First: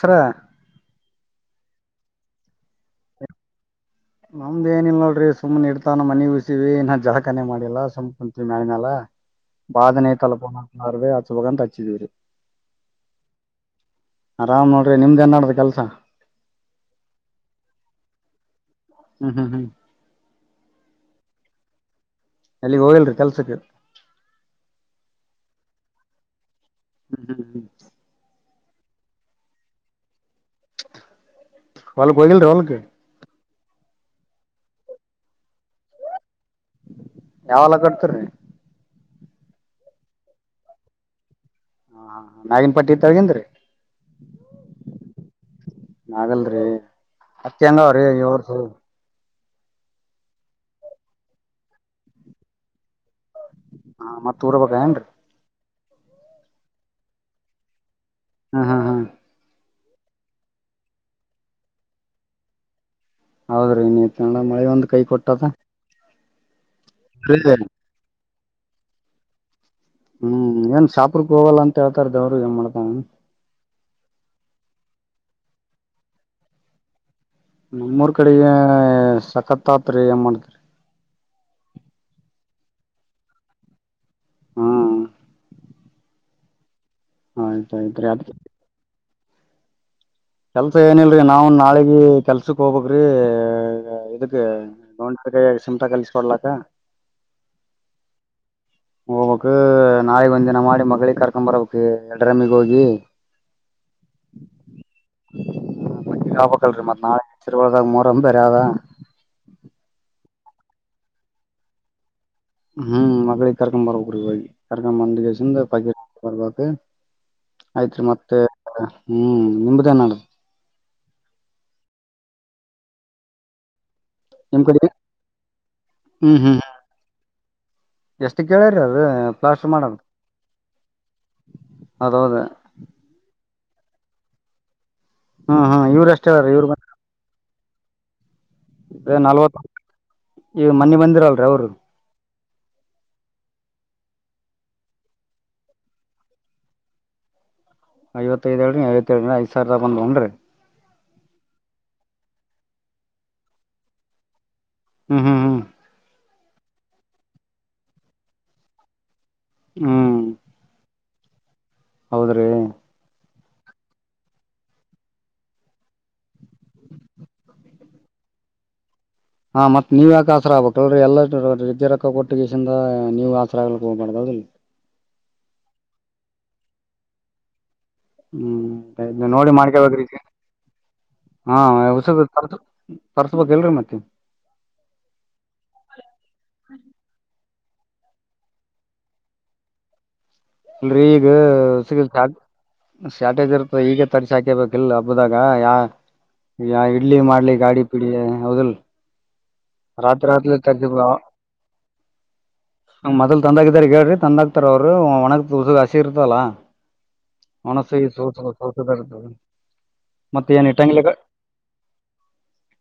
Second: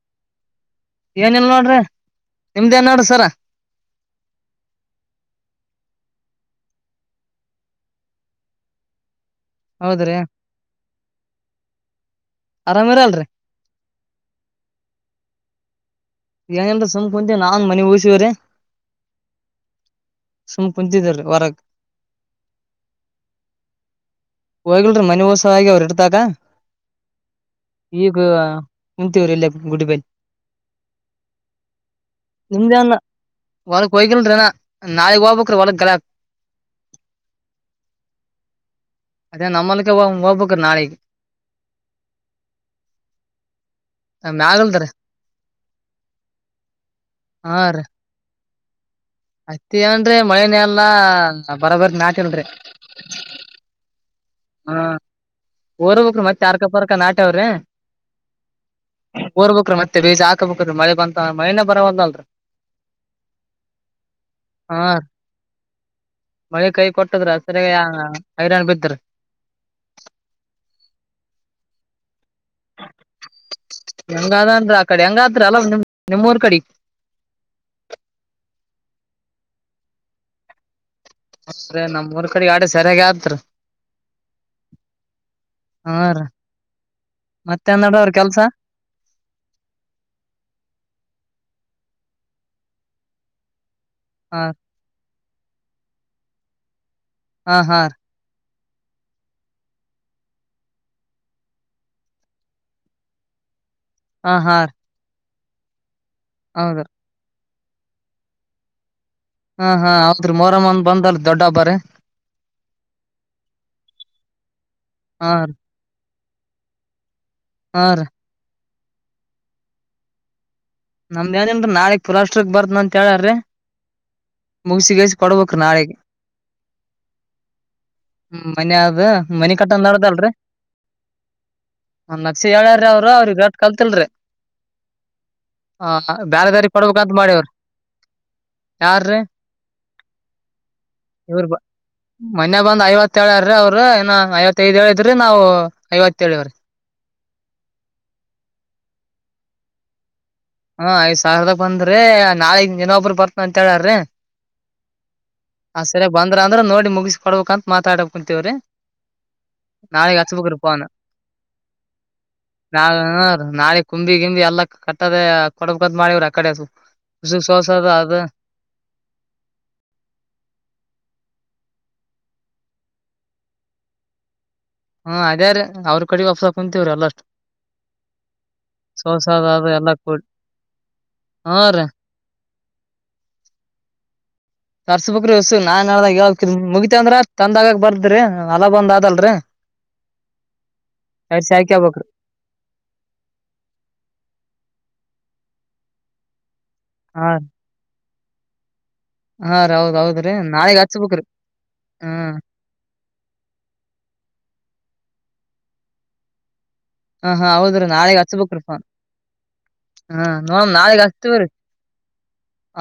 Sir ಏನಿಲ್ಲ ನೋಡ್ರಿ ನಿಮ್ದೇನ್ ನೋಡ್ರ ಸರ್ ನಮ್ದ್ ಏನ ಇಲ್ಲ ನೋಡ್ರಿ ಸುಮ್ಮನೆನ ಇಡ್ತಾನ ಮನಿ ಉಸಿವವಿ ಇನ ಜಳಖಾನೆ ಮಾಡಿಲ್ಲ ಸುಮ್ ಕುಂತೀವಿ ಮಾಳಿನಾಲ [inaudible] ಬಹಳ ದಿನ ಆಯ್ತಲ್ಲ ಅದಕ್ಕೆ ಹಚ್ಚಬೇಕಂತ ಹಚ್ಚಿದಿವಿ ಆರಾಮ್ ಇರ ಅಲ್ರರಿ ಆರಾಮ್ ನೋಡಿ ನಿಮ್ದ ಏನ್ ನಡಡ್ದ್ ಕೆಲ್ಸ ಏನ ಇಲರೀ ಸುಮ್ ಕುಂತ ನಾನ್ ಮನಿ ಮೂಗಸಿವ್ರರಿ ಹ್ಮ್ ಹ್ಮ್ ಹ್ಮ್ ಸುಮ್ಮ್ ಕುಂಂತಿದಿದ್ದವರಿ ಹೊರಕ್ ಅಲ್ಲಿಗ್ ಹೋಗಿಲ್ರಿ ಕೆಲ್ಸಕ್ ಹೋಗಿಲ್ರಿ ಮನೆ ವಸಗಿ ಅವ್ರು ಇಡತಾಗ ಹ್ಮ್ ಹ್ಮ್ ಹ್ಮ್. ಈಗ ಕುಂತೀವ್ರೀ ಇಲ್ಲೆ ಗುಡಿಬಲ್ ಹೊಲ್ಕ್ ಹೋಗಿಲ್ರಿ [inaudible] ಹೊಲ್ಕ್ ನಿಮ್ದೆ ಅಣಾ ಹೊಲಕ್ ಹೋಗ್ಗಲ್ರೀ ಅಣಾ ನಾಳಿಗ್ ಹೋಗಬೇಕ್ರೀ ಹೊಲಕ್ ಕಳೆಕ್. [unintelligible] ಯಾ ಹೊಲಾ ಕಟ್ತಿರಿ ಅದೇ ನಮ್ಮ ಹೊಲಕ ಹೊ ಹೊಬಕ್ರಿ ನಾಳಿಗ್ ಹಾ ಮ್ಯಾಗಿನ್ ಪಟ್ಟಿ ಕೆಳ್ಗಿಂದ್ರ ರೀ ಮ್ಯಾಗಲ್ರಿ [inaudible] ಆಗಲ್ರಿ ಹಾ ಹತ್ತಿ ಹೆಂಗ ರೀ ಅವ್ರೀ ಇವರ್ಷ. ಹತ್ತಿ ಏನ್ ರೀ ಮಳಿನ ಎಲ್ಲಾ ಬರಬರಿ ನಾತಿಲ್ಲ ರಿ ಹಾ ಮತ್ತ್ ಹೂಡಬೆಕ್ ಏನ್ರೀ ಓರ್ಬಕ್ ಮತ್ತೆ ಅರ್ಕ ಪರ್ಕ ನಟ್ಯಾವ್ ರೀ ಹ್ಮ ಹ್ಮ ಓರ್ಬೇಕ್ ರೀ ಮತ್ತೆ ಬೀಜ ಹಾಕ್ಬೇಕ ಮಳೆ ಬಂತ ಮಳೇನೆ ಬರವಲ್ದ ಅಲ್ರರಿ ಹೌದ್ರೀ ನೀತ್ ಮಳಿ ಹಾ ಒಂದ್ ಕೈ ಕೊಟ್ಟದ. ಮಳಿ ಕೈ ಕೊಟ್ಟದ್ರ ಸರಿಯಾಗಿ ಹೈರಾಣ ಬಿತ್ ರೀ ಹ್ಮ್ ಏನ್ ಶಾಪ್ರಕ್ ಹೋಗಲ್ಲ ಅಂತ ಹೇಳ್ತಾರ್ದವರು ಏನ್ ಮಾಡ್ತಾನೆನ್ [unintelligible] ಹೆಂಗಾದ ಅಂದ್ರ ಆ ಕಡೆ ಹೆಂಗತ್ರ ಅಲೆಬ್ ನಿಮ್ ನಿಮ್ಮೂರ್ ಕಡೆ ನಮ್ಮೂರ್ ಕಡೆಗೆ ಸಖತ್ ಆತ್ರಿ ಏನ್ ಮಾಡ್ತರಿ ನಮ್ಮ್ಊರ್ ಕಡೆಗೆ ಆಡ ಸರಿಯಾಗಿತ್ರ ಹ್ಮ. ಹಾ ರೀ [inaudible] ಆಯ್ತ ಮತ್ತೆನ್ ಆಯ್ತ್ರಿ ನಡೆದಾವ್ರಿ ಅದ ಕೆಲ್ಸ ಕೆಲ್ಸ ಏನಲ್ರರಿ ನಾವು ನಾಳಿಗ ಕೆಲ್ಸಕ್ ಹೋಗಬೆಕ್ರೀ ಹ ಇದಕ್ ಕೈಯಾಗ್ ಸಿಮಟಾ ಕಲ್ಸಿಕೊಡ್ಲಾಕ್ಕ ಹಾ ಹಾ. ಹೋಬಕ್ ನಾಳಿಗ್ ಒಂದ ದಿನ ಮಾಡಿ ಮಗಳಿಗೆ ಕರ್ಕೊಂರ್ಭೆಕ್ ಎರಡ್ರಮ್ಮಿಗ್ ಹೋಗಿ. [unintelligible] ಹ ಹಾ. ಆಬೇಕಲ್ರಿ ಹೌದ್ರ ಮತ್ ನಾಳಿಗ್ [unintelligible] ಮೂರಮ್ ಬೆರೆ ಅದ ಹ ಹ ಹೌದ್ರಿ ಮೊರಮ್ ಒಂದ ಬಂದಲ್ ದೊಡ್ಡ ಹಬ್ಬಾ ರೀ ಹ್ಮ್ ಮಗಳಿಗೆ ಕರ್ಕೊಂಡಂರ್ಬೆಕ್ ಹೋಗಿ ಕರ್ಕೊಂಡ ಹಾ ಬಂದ್ಕ್ಯಾಸಿಂದ [unintelligible] ಬರ್ಬೇಕ. ಹಾ ಆಯ್ತ್ರಿ ರೀ ಮತ್ತೆ ಹ್ಮ್ ನಿಮ್ದೇನ್ಡ ನಮ್ದ್ ಏನಿಲ್ಲ ರೀ ನಾಳಿಗ್ ಪುರಾಷ್ಟ್ರಕ್ ಬರ್ತ್ನ್ ಅಂತ ಹೇಳಾರೀ ನಿಮ್ ಕಡೆ ಮುಗಿಸಿಗಾಸಿ ಕೊಡ್ಬೇಕ್ರೀ ನಾಳೆಗ್. ಹ್ಮ್ ಹ್ಮ್ ಎಷ್ಟಕ್ ಹ್ಮ ಮನೆ ಹೇಳ್ಯಾರಿ ಆದ ಅದು ಮನೆ ಪ್ಲಾಸ್ಟರ್ ಕಟ್ಟಂದ್ ಮಾಡದ ನಡ್ದಲ್ರಿ ಒಂದ್ ಅದೌದ ಲಕ್ಷ ಹೇಳ್ಯಾರ್ ರೀ ಅವ್ರು ಅವ್ರಗ್ ರಟ್ ಕಲ್ತಿಲ್ರಿ ಇವ್ರ ಹಾ ಅಷ್ಟೇ ಅಲ್ರಿ ಇವ್ರು ಬ್ಯಾರೆದಾರಿಗ್ ಕೊಡ್ಬೇಕಂತ ಮಾಡವ್ರೀ. ಏ ನಲ್ವತ್ [unintelligible] ಈ ಮನ್ನಿ ಬಂದ್ ಇವ್ರು ಬ ಮೊನ್ನೆ ಬಂದ್ ಐವತ್ತೇ ಹೇಳಾರೀ ಅವ್ರ ಇನ್ನಾ ಐವತ್ತೈದ್ ಹೇಳಿದ್ರಿ ನಾವು ಐವತ್ತ್ ಹೇಳಿವ್ರೀ. ಐವತ್ತೈದ ಹೇಳೇನ್ರೀ ಐವತ್ತೇಳ್ ಐದ್ಸಾವಿರದಾಗ್ ಬಂದ್ವನ್ರೀ ಹಾ ಐದ್ ಸಾವಿರದ ಬಂದ್ರರಿ ನಾಳಿಗ್ ಇನ್ನೊಬ್ಬರ ಬರ್ತೀನ್ ಅಂತ ಹೇಳಾರ್ರೀ ಹ್ಮ ಹ್ಮ್. ಹ್ಮ್ ಹಾ ಸರಿಗ್ ಬಂದ್ರ ಅಂದ್ರೆ ನೋಡಿ ಮುಗಿಸ್ ಕೊಡ್ಬೇಕ ಅಂತ ಮಾತಾಡಕ್ ಕುಂತೀವ್ರೀ [unintelligible] ನಾಳಿಗ್ ಹಚ್ಚಬೆಕ್ ರೀ ಫೋನ ಹೌದ್ರೀ. [unintelligible] ನಾಳೆ ಕುಂಬಿ ಗಿಂಬಿ ಎಲ್ಲ ಕಟ್ಟದೆ ಕೊಡಬೇಕತ್ತ್ ಮಾಡಿವ್ರ ಆ ಕಡೆ [unintelligible] ತ್ತದ್ ಆದ. ಹಾ ಮತ್ತ್ ನೀವ್ ಯಾಕ ಆಸರ ಆಗ್ಬೇಕಲ್ರಿ [unintelligible] ರೊಕ್ಕ ಕೊಟ್ಟ ಗಿಸಿಂದ ನೀವ್ ಆಸರ ಆಗ್ಲಿಕ್ ಹೋಗ್ಬಾರ್ದ ಹೌದಿಲ್ಲ್. ಹಾ ಅದೇರಿ ಅವ್ರ [unintelligible] ಕುಂತಿವ್ರಿ ಅಲ್ಲ ಅಷ್ಟು ಹ್ಮು ನೋಡಿ ಅದು ಎಲ್ಲಾ ಮಾಡ್ಕೊಬೇಕ್ರಿ ಈಗಾ. ಕೂಡಿ ಹಾ ರೀ [unintelligible] ತರ್ಸ್ಬೇಕ್ ಇಲ್ರಿ ಇವ್ ಮತ್ತ್. ತರ್ಸಬೇಕ್ರಿ ಇಸ್ಸ್ ನಾನ್ ಹೇಳದಾಗ [unintelligible] ಮುಗಿತ ಅಂದ್ರ ತಂದಾಗ್ ಬರ್ದ್ರಿ [unintelligible] [inaudible] ಅಲ್ರಿ ಈಗ ತರ್ಸಿ ಹಾಕ್ಯಬೇಕ್ರಿ [unintelligible] ಶ್ಯಾಟೇಜ್ ಇರುತ್ತೆ ಈಗ ತರ್ಸಿ ಹಾಕೇಬೇಕ ಇಲ್ಲ್ ಹಬ್ಬದಾಗ ಯಾ ಯಾ ಇಡ್ಲಿ ಹಾ ಮಾಡ್ಲಿ ಗಾಡಿ ಪಿಡಿ ಹೌದಿಲ್ಲ್. ಹಾ ರೀ ಹೌದ್ ಹೌದ್ರೀ ನಾಳೆಗ್ ಹಚ್ಬೇಕ್ರಿ ಅ. ಮೊದಲ್ ತಂದಾಗ ಇದ್ದಾರಿಗಿ ಹೇಳ್ರಿ ತಂದಾಗ್ ತರೋರು [unintelligible] ಹಸಿ ಇರ್ತದಲ್ಲಾ. ಹ ಹಾ ಹೌದ್ರೀ ನಾಳಿಗ್ ಹಚ್ಬೇಕ್ರಿ ಫೋನ್. ಇರ್ತದ ಹಾ ಮತ್ತ ಏನ್ ನೋಡ್ ನಾಳಿಗ್ ಇಟ್ಟಂಗಿಲಕ ಹಚ್ತಿವ್ರಿ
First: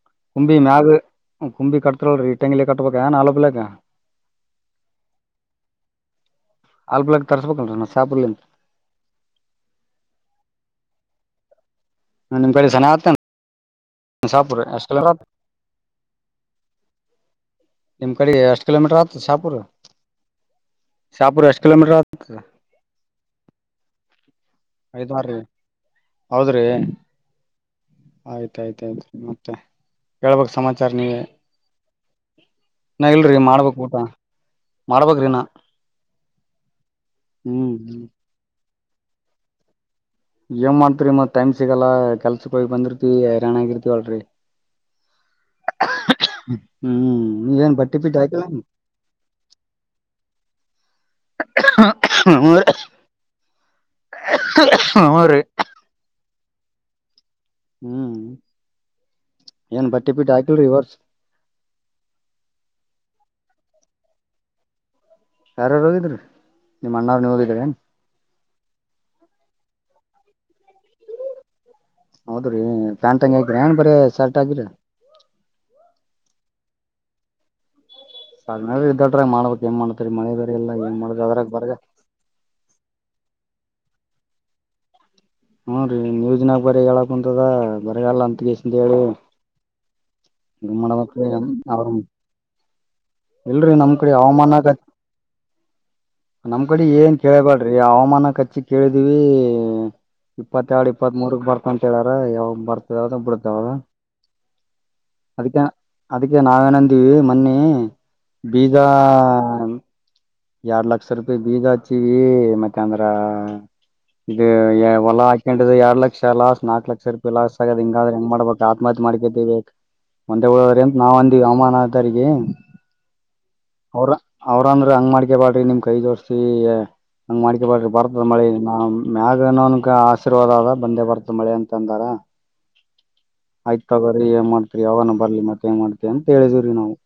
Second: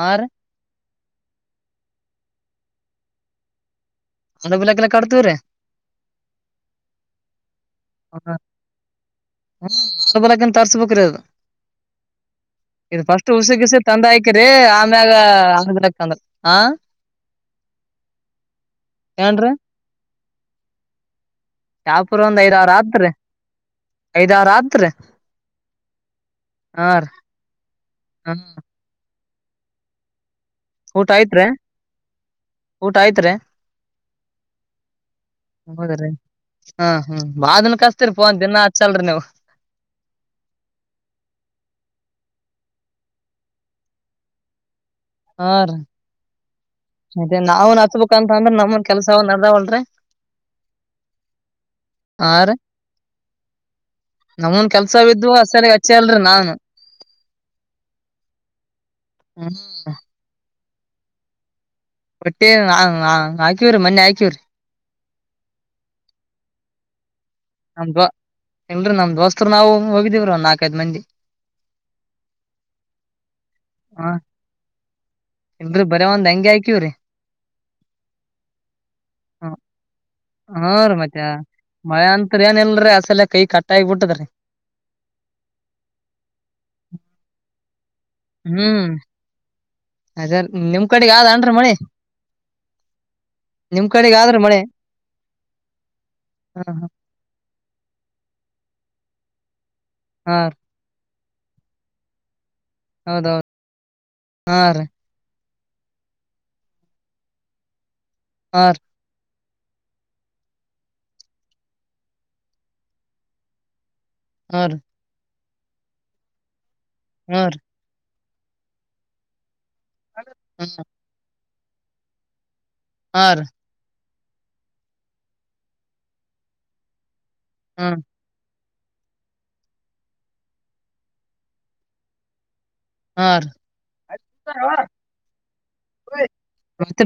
ಅರೀ. ಕುಂಬಿ ಮ್ಯಾಗ ಕುಂಬಿ ಕಟ್ಟತಿವಲ್ರಿ ಇಟ್ಟಂಗಿ ಕಟ್ಬೇಕ [unintelligible] [unintelligible] ಕಟ್ಟತಿವ್ರಿ. ತರ್ಸ್ಬೇಕ್ ಅಲ್ರಿ [unintelligible] [unintelligible] [unintelligible] ತುಳ್ಸಿ ಗಿಳ್ಸಿ ತಂದ್ ಹಾಕಿರಿ ಶಾಪುರ್ ಎಷ್ಟ್ ಕಿಲೋ ಆಮೇಗ್ ಅ [unintelligible] ನಿಮ್ ಕಡೆ ಎಷ್ಟ್ ಕಿಲೋಮೀಟರ್ ಆತ್ ಏನ್ರೀ ಶಾಪುರ್ ಶಾಪೂರ್ ಎಷ್ಟ ಶಾಪುರ ಒಂದ, ಐದ್, ಆರ್ ಆತ್ರಿ. ಐದ್, ಆರ್ ಆತ್ರಿ ಐದಾರ್ರಿ ಹೌದ್ರಿ ಅರೀ. ಆಯ್ತ್ ಆಯ್ತ್ ಆಯ್ತ್ ಮತ್ತೆ ಹೇಳ್ಬಕ್ ಸಮಾ ಊಟ ಆಯ್ತ್ರಿ. ಊಟ ಇನ್ನ್ ಆಯ್ತ್ರಿ ಇಲ್ರಿ ಮಾಡ್ಬೇಕ್ ಊಟಾ. ಹೌದ್ರಿ ಹ ಹ ಬಾಳ್ ಹ್ಮ್ ದಿನಕ್ಕ್ ಹಚ್ತಿರಿ ಫೋನ್ ದಿನ ಹಚ್ಚಲ್ರಿ ನೀವ್. ಏನ್ ಮಾಡ್ತಿರಿ ಮತ್ತ್ ಟೈಮ್ ಸಿಗಲ್ಲಾ ಕೆಲ್ಸಕ್ ಹೋಗಿ ಬಂದಿರ್ತಿವಿ ಹೈರಾನ್ ಆಗಿರ್ತಿವಳ್ರಿ. ಆರೀ [unintelligible] ಅದೇ ಏನ್ ನಾವುನ್ ಬಟ್ಟಿ ಹಚ್ಬೇಕ ಪಿಟ್ಟಿ ಅಂತ ಹಾಕಿಲ್ಲ ಅಂದ್ರ ನಮ್ಮುನು ಕೆಲ್ಸ ಅವ ನಡದಾವಲ್ರೀ. ಆರೀ ನಮ್ಮೂನು ಕೆಲ್ಸವ ಇದ್ದು ಹ್ಮ್ರೀ [unintelligible] ಚಲ್ರಿ ನಾನು. ಹ್ಮು ಹ್ಮ್ ಏನ್ ಬಟ್ಟೆ [unintelligible] ಈ ವರ್ಷ. [unintelligible] ಮೊನ್ನಿ ಹಾಕಿವ್ರಿ. ಯಾರ್ಯಾರ ಹೋಗಿದ್ರಿ ನಿಮ್ಮ ಅಣ್ಣಾ ನೀವ್ ಅದು ಹೋಗಿದ್ರ್ಯಾ. [unintelligible] ಇಲ್ರೀ ನಮ್ ದೋಸ್ತರು ನಾವು ಒಮ್ಮಿ ಹೋಗಿದ್ದಿವ್ರಿ ಒಂದು ನಾಲ್ಕೈದ್ ಮಂದಿ. ಹೌದ್ರೀ ಪ್ಯಾಂಟ್, ಅಂಗಿ ಹಾಕಿರಿ ಏನ್ ಬರೇ ಹಾ ಶರ್ಟ್ ಹಾಕಿರಿ. ಇಲ್ರಿ ಬರೇ ಒಂದ್ ಅಂಗಿ ಹಾಕಿವ್ರೀ. [unintelligible] ಹ್ಮ್ ಮಾಡ್ಬೇಕ್ ಏನ್ ಮಾಡ್ತೀರಿ ಮಳೆ ಬರೇ ಇಲ್ಲಾ ಏನ್ ಮಾಡುದ ಅದ್ರಾಗ್ ಬರಗ ಕ್ಕದೆನ್ ಇಲ್ರಿ ಯಾಡ್ ಸಲಾ ಕೈ ಕಟ್ಟಾಗಿ ಬಿಟ್ಟದರಿ. ಹುನ್ರೀ [unintelligible] ಬರಗಾಲ ಅಂತ ಕಿಸಿಂದ್ ಹೇಳಿ. ಅದರೀ ಏನ್ ನಿಮ್ಮ್ ಕಡೆ ಮಾಡ್ಬೇಕ್ರಿ ಯಾವ್ದ್ ಅನ್ರಿ ಮಳಿ. ಅವ್ರ ಇಲ್ರಿ ನಿಮ್ ನಮ್ಮ್ ಕಡೆ ಕಡೆಗ್ ಆದ್ರಿ ಹವಾಮಾನ ಮಳಿ [unintelligible] ನಮ್ ಹ ಕಡೆ ಹಾ ಏನ್ ಕೇಳಬೇಡ್ರಿ ಹವಾಮಾನ ಕಚ್ಚಿ ಕೇಳಿದಿವವಿ ಹಾ ರೀ ಇಪ್ಪತ್ತೆರಡು ಇಪ್ಪ ಇಪ್ಪತ್ ಮೂರುಕ್ ಬರ್ತಂತ ಹೇಳಾರ ಯಾವಾಗ ಬರ್ತದ ಹೌದೌದು ಬಿಡ್ತಾವದ ಹಾ ರೀ ಅದಕ್ಕೆ ಅದಕ್ಕೆ ನಾವೇನಂದೀವಿ ಮೊನ್ನಿ ಹಾ ಬೀಜ ರೀ ಎರಡ್ ಲಕ್ಷ ರೂಪಾಯಿ ಬೀಜ ಹಚ್ಚಿವಿ ಮತ್ತ ಅಂದ್ರ ಇದು ಹಾ ರೀ ಹೊಲ ಹಾಕೊಂಡ ಎಡ್ ಲಕ್ಷ ಲಾಸ್ ನಾಲ್ಕ್ ಲಕ್ಷ ಹಾ ರೂಪಿ ಲಾಸ್ ಆಗದ ಹಿಂಗಾದ್ರೆ ಹೆಂಗ್ ಮಾಡ್ಬೇಕು ಆತ್ಮಹತ್ಯೆ ಮಾಡ್ಕದೇ ಬಕ್ ರೀ ಒಂದೆ ಹ್ಮ್ ಊರವ್ರೆ ಅಂತ ನಾವ್ ಅಂದಿವಿ ಅಮಾನದಾರಿಗೆ ಹಾ ರೀ ಅವ್ರ ಅವ್ರ ಅಂದ್ರ ಹಂಗ್ ಮಾಡ್ಕ ಬಾಡ್ರಿ ನಿಮ್ ಕೈ ಜೋಡ್ಸಿ ಹಂಗ ಮಾಡ್ಕ ಬಾಡ್ರಿ ಹ್ಮ್ ಬರ್ದ ಮಳೆ ನಾ ಮ್ಯಾಗನೋನಗ ಆಶೀರ್ವಾದ ಅದ ಬಂದೇ ಬರ್ತ ಮಳೆ ಅಂತಂದಾರ ಹಾ ರೀ ಆಯ್ತ್ ತಗೋರಿ ಏನ್ ಮಾಡ್ತರಿ ಯವಾಗನು ಬರ್ಲಿ ಮತ್ತೆ ಏನ್ ಮಾಡ್ತರಿ ಅಂತ ಹೇಳಿದೀವ್ರಿ ನಾವು. ಮತ್ತ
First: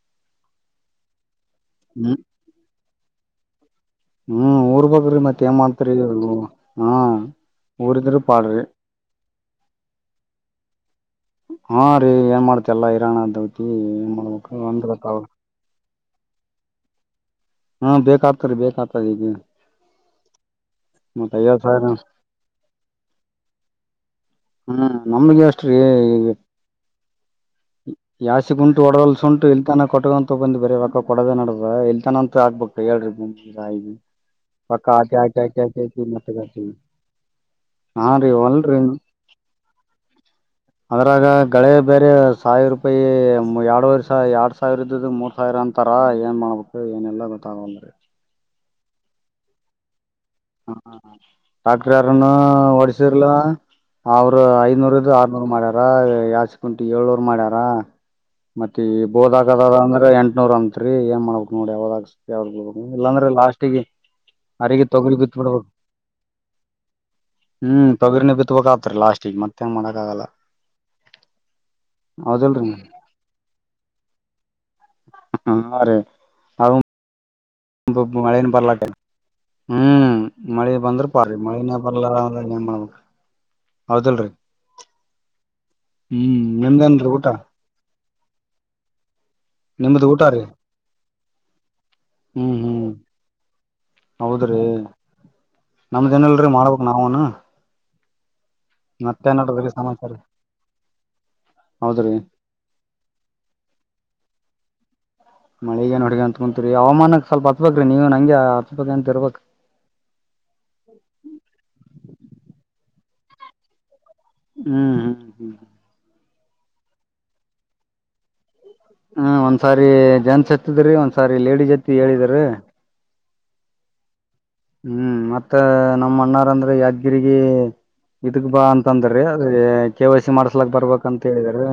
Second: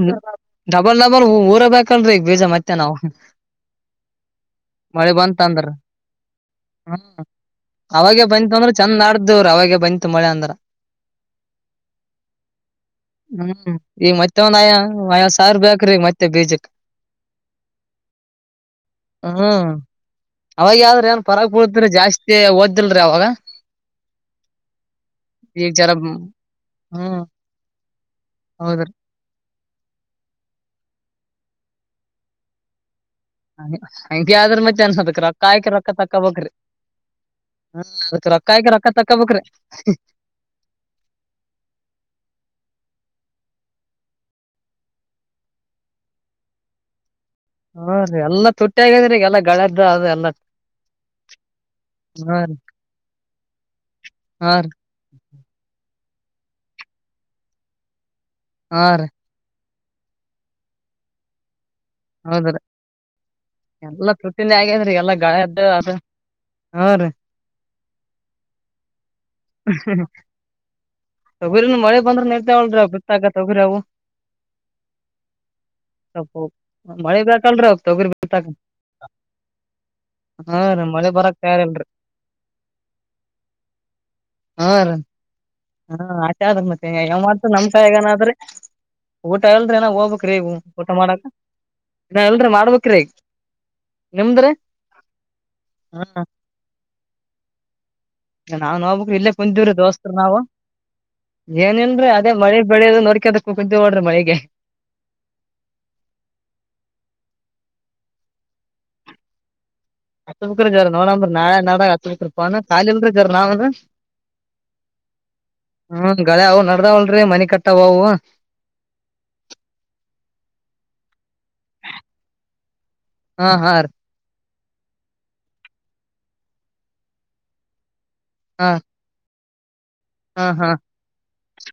ಡಬಲ್ ಡಬಲ್ ಊರಬೇಕಲ್ರೀ ಈಗ ಬೀಜ ಮತ್ತೆ ನಾವು ಹ್ಮ್ ಊರ್ ಮಳೆ ಗೊಗ್ರಿ ಬಂತ ಮತ್ತ ಏನ್ ಅಂದ್ರ ಮಾಡ್ತರಿ ಹ್ಮ ಅವಾಗ ಬಂತು ಅಂದ್ರೆ ಚಂದ ನಾಟತಿದ್ವರಿ ಅವಾಗೆ ಬಂತು ಮಳೆ ಅಂದ್ರ ಹಾ ರೀ ಏನ್ ಮಾಡ್ತಿ ಎಲ್ಲಾ ಇರಾಣ ಅದ್ದ ಹ್ಮು ಈಗ ಮತ್ತೆ ಒಂದ್ ಐವತ್ ಸಾವರ ಬೇಕ್ರಿ ಮತ್ತೆ ಬೀಜಕ್ ಹ್ಮ ಬೇಕಾಗ್ತರಿ ಬೇಕಾಗ್ತರಿ ಹ್ಮ್ ಅವಾಗ ಯಾವ್ದ್ರ ಏನ್ ಮತ್ ಫರಕ್ ಐವತ್ ಬೀಳತ್ರ ಸಾವಿರ ಜಾಸ್ತಿ ಓದ್ದಿಲ್ರಿ ಅವಾಗ ಹ್ಮ್ ನಮಗೆ ಈಗ ಅಷ್ಟ್ರೀ ಜರ ಈಗ ಹ್ಮ್ ಯಾಸಿಗುಂಟು ಹೌದ್ರಿ ಒಡಗಲ್ಸುಂಟು ಇಲ್ತನ ಕೊಟ್ಕೊಂತ ಬಂದು ಬರೆ ರೊಕ್ಕ ಕೊಡೋದ ನಡ್ದ ಇಲ್ತಾನ ಅಂತ ಆಗ್ಬು ಹೇಳ್ರಿ ಬಂದ ಅದೇ ಐ ಟಿ ಆದ್ರೆ ಮತ್ತೆ ಒಂದಸಪ ರೊಕ್ಕ ಹಾಕಿ ಆಕ್ರಿ ಹಾಕಿ ರೊಕ್ಕ ಹಾಕಿ ತಕ್ಕಬಕ್ರಿ ಮತ್ತೆ [unintelligible] ಹಾ ಅದಕ್ ರೀ ರೊಕ್ಕ ಆಕಿ ಅಲ್ರಿ ರೊಕ್ಕ ತಕ್ಕೊಬ್ರಿ ಅದ್ರಾಗ ಗಳೆ ಬೇರೆ ಸಾವಿರ ರೂಪಾಯಿ ಎರಡುವರೆ ಸಾವಿರ ಎರಡ್ ಸಾವಿರ ಇದ್ದ್ದ ಮೂರ್ ಸಾವಿರ ಅಂತಾರ ಏನ್ ಮಾಡ್ಬೇಕು ಏನಿಲ್ಲ ಗೊತ್ ಹಾ ರೀ ಎಲ್ಲಾ ತುಟ್ಟಿ ಆಗೈದ ರಿ ಈ ಎಲ್ಲಾ ಗಳೆದ್ದ ಅ ಎಲ್ಲ ಹ ಡಾಕ್ಟರ್ ಯಾರನ್ನು ರೀ ಓಡಸರ್ಲ ಅವ್ರ ಹಾ ರೀ ಐನೂರದು ಆರ್ ಮಾಡ್ಯಾರ ಯಾಚ್ ಕುುಂಟು ಏಲ್ನ್ನುರ್ ಮಾಡ್ಯಾರ ಮತ್ತೆ ಹಾ ಈ ರೀ ಬೋದಾ ಅಂದ್ರೆ ಎಂಟ್ನೂರ್ ಅಂತ್ರಿ ಏನ್ ಮಾಡ್ಬೇಕ್ ನೋಡಿ ಯಾವಾಗ ಹೌದ್ರಿ ಇಲ್ಲಂದ್ರೆ ಲಾಸ್ಟ್ ಎಲ್ಲಾ ತೃತೀಲಿ ಆಗೇದ್ರಿ ಎಲ್ಲಾ ಗಯಾಳ ಹ್ಮ್ ತೊಗರಿನ ಬಿತ್ ಬೇಕ್ ಆಗುತ್ರಿ ಲಾಸ್ಟಿಗೆ ಮತ್ತೆ ಏನ್ ಮಾಡಕ್ ಆಗಲ್ಲ ತೊಗರಿನು ಮಳೆ ಬಂದ್ರ ಹೌದಿಲ್ರರಿ ನಿಲ್ತಾವಳ್ರಿ ಅ ಗತ್ತಾಗ ತೊಗರಿ ಅವು ಹಾ ರೀ ಮಳೆ ಬೀಳಕ್ ಹ ಮಳೇನು ಬರಲಾ ಹ್ಮ್ ಹ್ಞೂ ಮಳಿ ರೀ ಬಂದ್ರ ಮಳೆ ಬರಾಕ್ ಪಾರ್ವಾಗಿಲ್ಲ ಮಳಿನ ತಯಾರಿಲ್ರಿ ಬರ್ಲಿಲ್ಲ ಅಂದ್ರ ಏನ್ ಮಾಡ್ಬೇಕು ಹೌದಲ್ರಿ ಹ ಹ ಆಚೆ ಅ ಆದ ಮತ್ತೆ ನಿಮ್ದೇನ್ರಿ ಯಾವ ಊಟ ಮಾಡ್ತ ನಮ್ಸಾಯಗನಾದ್ರೆ ಊಟ ಇಲ್ರಿ ಅಣ್ಣ ನಿಮ್ದ್ ಊಟ ಹೋಗ್ಬೇಕ್ರೀ ರೀ ಊಟ ಮಾಡಾಕ ಇಲ್ರಿ ಹ್ಮ್ ಹ್ಮ್ ಮಾಡ್ಬೇಕ್ರಿ ನಿಮ್ದ್ರಿ ಹೌದ್ರಿ ಹ್ಮ ನಮ್ದೇನಲ್ರಿ ಮಾಡ್ಬೇಕು ನಾವುನು ನಾವುನು ಹೋಗ್ಬೇಕು ರೀ ಇಲ್ಲೇ ನೋಡ್ರಿ ಕುಂತಿವ್ರಿ ದೋಸ್ತ್ರು ಸಮಾಚಾರ ನಾವು ಏನಲ್ರಿ ಹೌದ್ರಿ ಅದೇ ಮಳೆ ಬೆಳೆಯೋದ ನೋಡ್ಕಿ ಅದಕ್ಕೆ ಕುಂತಿವ್ ನೋಡ್ರಿ ಮಳಿಗೆ ಮಳಿಗನ್ ನೋಡ್ಕೊಂತ ಕುಂತೀರಿ ಹವಾಮಾನಕ್ ಸ್ವಲ್ಪ ಹಚ್ಚ್ ಬೇಕ್ರಿ ನೀವು ಹಂಗೆ ಹಚ್ಬಬೇಕ ಅಂತ ಇರ್ಬೇಕ್ ಹತ್ ಬುಕ್್ರಿ ಜಾರ ನೋಡಂಬ್ರಿ ನಾಳ ನಾಡ ಹತ್ ಬು್ರಿ ಪ ಖಾಲಿಲ್ರೀ ಜರ ನಾವನ್ೀ [unintelligible] ಹ್ಮ್ ಹ್ಮ್ ಹ್ಮ್ ಹ್ಮ ಗಳ ಅವು ನಡ್ದಾವಲ್ರಿ ಮನಿ ಕಟ್ಟಾವ ಅವು ಹ್ಮ ಒಂದ್ಸಾರಿ ಜೆಂಟ್ಸ್ ಎತ್ತದ್ರೀ ಒಂದ್ಸಾರಿ ಲೇಡೀಸ್ ಎತ್ತ ಹೇಳಿದ್ರ ಹಾ ಹಾ ರೀ ಹ್ಮ್ ಮತ್ತ ನಮ್ಮ ಅಣ್ಣಾರಂದ್ರೆ ಯಾದಗಿರಿಗೆ ಇದಕ್ ಬಾ ಹಾ ಅಂತಂದ್ರ ಅ ಕೆ ವೈಸಿ ಹಾ ಹಾ ಮಾಡ್ಸ್ಲಕ್ ಬರ್ಬೇಕ ಅಂತ ಹೇಳಿದೀ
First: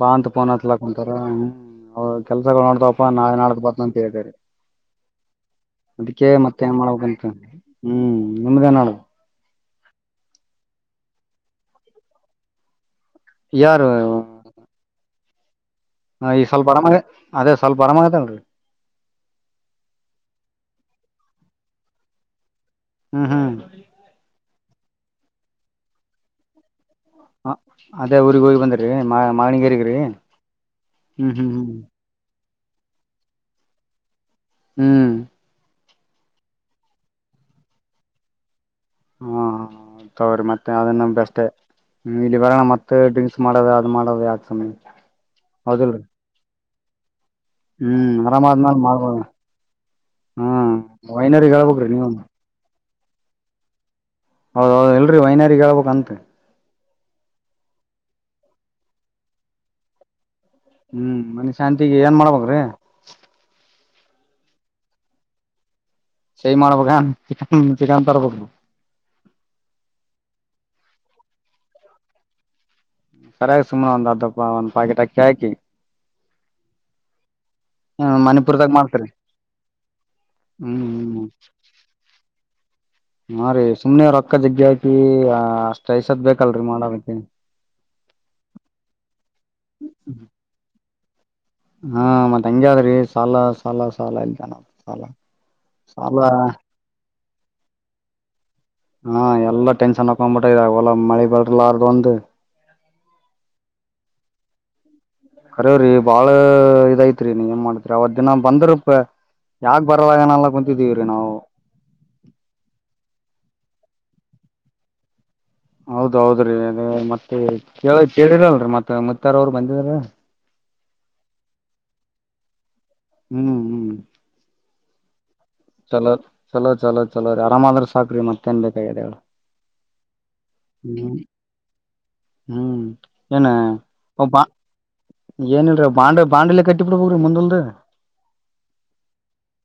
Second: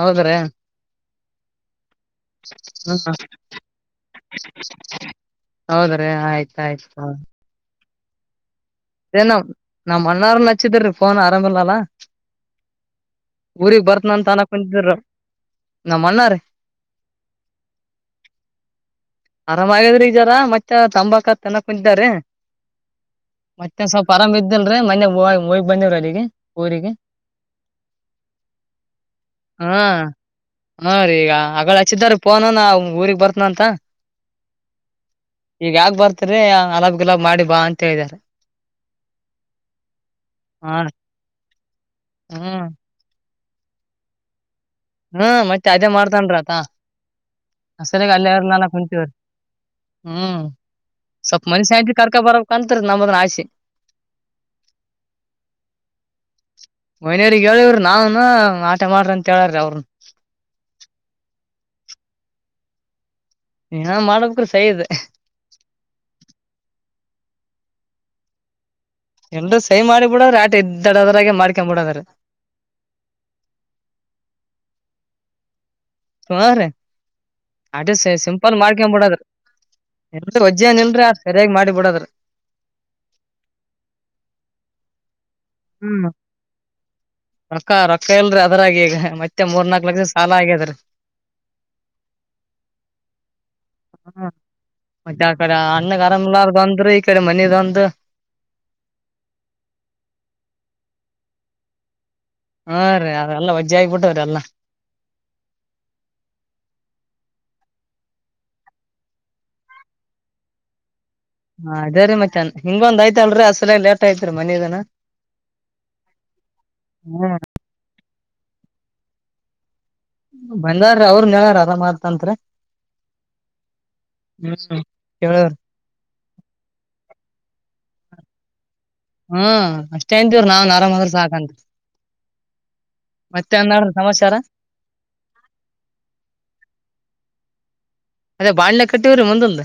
ಬಾತ್ ಪೋನ್ತ್ಲ ಒಂಥರ ಹ ಕೆಲಸಗಳು ನೋಡ್ದವಪ್ಪ ಹ್ಮ ನಾಳೆ ನಾಡಕ್ ಬತ ಅಂತಾರೆ ಹೌದ್ರಿ ಅದಕ್ಕೆ ಮತ್ತ ಆಯ್ತ ನ್ ಆಯ್ತು ಮಾಡಬೇಕಂತ ಹ್ಮ್ ನಿಮ್ದೇ ನೋಡ ನ್ ನಮ್ಮ ಅಣ್ಣರ ಹಚ್ಚಿದ್ರೀ ಫೋನ್ ಆರಾಮ ಇಲ್ಲಲ್ಲ ಊರಿಗ್ ಯಾರು ಬರ್ತ್ನ ಅಂತ ಅನ ಕುಂತಿದ್ರ ನಮ್ಮ್ ಅಣ್ಣ ರೀ ಈ ಸ್ವಲ್ಪ ಅರಮ ಅದೇ ಸ್ವಲ್ಪ ಅರಾಮಾಗ ನಡ್ರರಿ ಆರಾಮ ಆಗಾದ್ರಿ ಈ ಜರ ಮತ್ತೆ ತಂಬಾಕ ತನ್ನ ಕುಂತಾರ ಮ ಹ್ಮ್ ಹ್ಮ್ ಮತ್ತ ಸ್ವಲ್ಪ ಆರಾಮ್ ಇದಲ್ರರಿ ಮೊನ್ನೇ ಹೋಗಿ ಬಂದ್ವಿ ರಿ ಅಲ್ಲಿಗೆ ಊರಿಗೆ ಹ ಅದೇ ಊಗ್ ಹೋಗಿ ಬಂದ್ರೀ ಹಾ ಮಣಿಗೇರಿಗ ಹ್ಮ್ ಹ್ಮ್ ಹ್ಮ್ ಫೊನ್ ನ್ ಊರಿಗೆ ಬರ್ತನ ಅಂತ ಹ್ಮ್ ಈಗ ಯಾಕ ಬರ್ತರಿ ಅಲಬ್ ಗಿಲಾಬ್ ಮಾಡಿ ಬಾ ಅಂತ ಹೇಳಿದಾರೆ ಹ್ಮ ಹ ತವ್ರರಿ ಮತ್ತೆ ಹಾ ಅದನ್ನು ಬೆಸ್ ಇಲ್ಲಿ ಬರೋಣ ಹ್ಮ್ ಮ ಮತ್ತೆ ಡ್ರಿಂಕ್ಸ್ ಮಾಡೋದ ಅದು ಮಾಡೋದ ಯಾಕ ಸುಮ್ನೇ ಹ್ಮ ಮತ್ತೆ ಅದೇ ಮಾಡ್ತನ್ರ ಆತ ಹಸ ರ ಗ ಹ್ಮ್ ಆರಾಮ್ ಅಲ್ಲವಲ್ಲಾನ ಆದ್ಮೇಲ್ ಕುಂಚವ ಮಾಡ್ಬೋದ ಹ್ಮ್ ವೈನರಿಗ್ ಸಪ್ಮನಿ ಸಾಯ ಹೇಳ್ಬೇಕ್ರಿ ನೀವು ಕಾರ್ಕ ಬರ ಕಂತರ ನಂಬದೆ ಆಸೆ ಹೌದೌದು ಇಲ್ರರಿ ವೈನಾರ ಹೇಬೇಕ ಅಂತ ಮಹನವಗ್ ಹೇಳವ್ರಿ ನಾವನು ಆಟ ಮಾಡ್ರಿ ಅಂತ ಹೇಳ್ರ ಅವ್ರರುನು ಹ್ಮ್ ಮನಶಾಂತಿಗೆ ಏನ್ ಮಾಡ್ಬೇಕ್ರೀ ಏನ ಮಾಡಬೇಕು ರಿ ಸೈ ಇದ ಸೇ ಮಳಪಕ ಚ ಚಿಕನ್ ತರಬೇಕು ಎಲ್ರರು ಸೈ ಮಾಡಿ ಬಿಡದ್ರ ಆಟ ಇದ್ದಡದರಾಗೆ ಮಾಡ್ಕೊಂಡ್ಬ ಬಿಡದ್ರ ಸರಿಯಾಗಿ ಸುಮ್ಮನೆ ಒಂದ್ ಅರ್ಧಾ ಒಂದು ಪಾಕೆಟ್ ಅಕ್ಕಿ ಹಾಕಿ ಹ್ರೀ ಅಡ್ರ ಹ್ಮ ಸಿಂಪಲ್ ಮಣಿಪುರದಾಗ ಮಾಡ್ಕೊಂಡು ಮಾಡ್ತರಿ ಬಿಡೋದು ಇಲ್ ವಜ್ಜನ್ ಇಲ್ರಿ ಆ ಸರಿಯಾಗಿ ಮಾಡಿ ಬಿಡದ್ ನಾ ರೀ ಸುಮ್ನೆ ರೊಕ್ಕ ಜಗ್ಗಿ ಯ್ತಿ ಅಷ್ಟ್ ಹ್ಮ್ ಐಸದ್ ಬೇಕಲ್ರರಿ ಮಾಡತ್ತ ರೊಕ್ಕ ರೊಕ್ಕ ಇಲ್ರರಿ ಅದರಗಿ ಈಗ ಮತ್ತೆ ಮೂರ್ ನಾಕ ಲಕ್ಷದ ಸಾಲ ಆಗ್ಯದ್ರೀ ಹಾ ಮತ್ತತ್ ಹಂಗ ಆದ್ರಿ ಸಾಲ ಸಾಲ ಸಾಲ ಹ್ಮ ಇಲ್ತಾನ ಸಾಲ ಸಾಲ ಏಕದೆ ಮನೆದೊಂದು ಹಾ ಎಲ್ಲ ಟೆನ್ಷನ್ ಹಾಕೊಂಡ್ಬಿಟ್ಟ ಇದಾಗಲ್ಲ ಮಳಿ ಬರ್ಲ್ಲಲಾರದು ಒಂದು ಹಾ ರೀ ಅ್ರಲ್ಲ ವಜ್ಜ ಆಗಿಬ ಬಿಟ್ಟದ್ರೆಲ್ಲ ಅರೇವಿ ಬಾಳ ಇದಐತ್ರಿ ನೀ ಏನ್ ಮಾಡ್ತಿರಿ ಅವತ್ ದಿನ ಬಂದ್ರಪ ಯಾಕ ಬರಲ್ಲಾಗನಲ್ಲ ಕುಂತಿದ್ದೀವ್ರೀ ನಾವು ಹಾ ಅದೇರಿ ಮತ್ತೆನ್ ಹಿಂಗೊಂದ್ ಆಯತಲ್ರಿ ಅಸಲೇ ಲೇಟ್ ಆಯ್ತ್ರಿ ಮನ ಇದನ ಹೌದ್ ಹೌದ್ರೀ ಅ ಮತ್ತೆ ಹ್ಮ್ ಕೇಳ ಕೇಳಿರಲ್ರರಿ ಮತ್ತೆ ಮತ್ತಾರ ಅವರು ಬಂದಿದ್ರೀ ಬಂದಾರ್ರ ಅವ್ರ ನೆರ ಅದ ಮಾಡ್ತಂತ್ ಹ್ಮ್ ಹ್ಮ್ ಹ್ಮ್ ಕೇಳ್ರ ಚಲೋ ಚಲೋ ಚಲೋ ಚಲೋ ರ ಆರಾಮ ಆದ್ರ ಸಾಕ್ರರಿ ಮತ್ತೇಏನ್ ಬೇಕಾಗಿದೆ ಹ್ಮ ಅಷ್ಟೇ ಅಂತವ್ ನಾವ್ನ್ ಆರಾಮ್ ಆದ್ರ ಸಾಕಂತ ಹ್ಮ್ ಮತ್ತೆನ್ ನಡದದ ಸಮಾಚಾರಾ? ಏನಿಲ್ರೀ ಬಾಂಡ್ ಬಾಂಡಲೆ ಕಟ್ಟಿ ಬಿಡ್ಬೋರೀ ಮುಂದಲ್ದ ಅದೇ ಬಾಣಲೆ ಕಟ್ಟಿವ್ರೀ ಮುಂದಲ್ದ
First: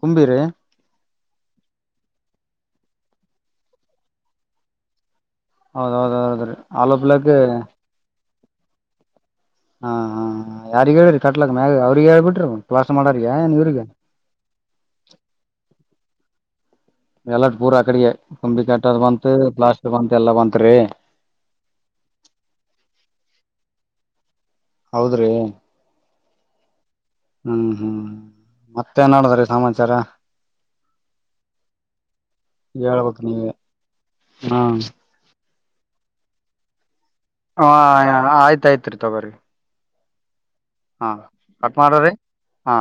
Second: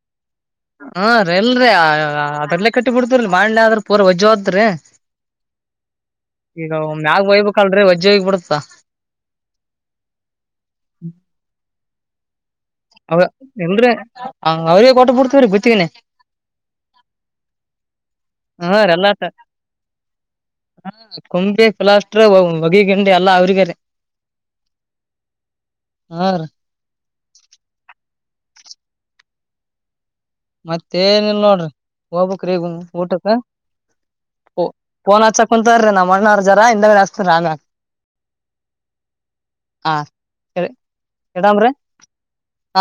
ಕುಂಬಿರಿ ಹ್ ರಿಲ್ರಿ ಅ ಅ ಅದ್ರಲ್ಲೇ ಕಟ್ಟಿ ಬಿಡ್ತೀವ್ರಿ ಮಾಡ್ಲಿಲ್ಲ ಆದ್ರ ಪೂರ್ ವಜ್ಜಿ ಹೋತುದ್ರಿ. ಹೌದೌದ ಹೌದ್ರಿ ಈಗ ಅವ ಮ್ಯಾಗ ಆಲೋಪ್ಲಕ್ ವಯ್ಬೇಕಲ್ರೀ ವಜ್ಜೆ ಆಗ್ ಬಿಡತದ. ಹಾ ಹಾ ಯಾರಿಗ ಹೇಳಿರಿ ಕಟ್ಲಾಕ್ ಮ್ಯಾಗ ಅವ್ರಿಗ್ ಹೇಳ್ ಬಿಟ್ಟಿರಿ ಅಲಾ. ಅವ ಇಲ್ರಿ ಅವ್ರಿಗೆ ಕೊಟ ಬಿಡ್ತವ್ರೀ ಗುತ್ತಿಗೆನೆ. ಎಲ್ಲಡ್ ಪೂರ್ ಅಕಡಿಗೆ ಕುಂಬಿ ಹಾ ರೀ ಕಟ್ಟದ ಎಲ್ಲಾ ಬಂತ ಪ್ಲಾಸ್ಟರ್ ಬಂತ ಎಲ್ಲಾ ಬಂತ್ರಿ ಕುಂಬಿ ಪ್ಲಾಸ್ಟರ್ ಬಗೆ ಗಿಂಡಿ ಎಲ್ಲಾ ಅವ್ರಿಗೇ ರಿ. ಹೌದ್ರಿ ಹಾ ರೀ ಹ್ಮ್ ಹ್ಮ್ ಮತ್ತೆನ್ ನಡದದ್ರೀ ಸಮಾಚಾರಾ? ಮತ್ತೆ ಏನಿಲ್ಲ ನೋಡ್ರಿ ಹೋಗಬೇಕ್ರಿ ಈಗ ಹೇಳ್ಬೇಕ್ ಊಟಕ್ಕ. ನೀವೇ ಹ್ಮ್ ಫೋನ್ ಹಚ್ಚಕ ಕುಂತಾರ್ರೀ ನಮ್ಮಣ್ಣವ್ರ ಜರ ಹಿಂದಾಗದ ಹಚ್ಚ್ ಹ ಹಾ ಆಯ್ತಾಯ್ತ್ ರೀ ತೊಗೋರಿ. ಹಾ ಹಾ ಇಡಾಮ್ರಿ ಕಟ್ ಮಾಡರ್ರಿ ಹಾ.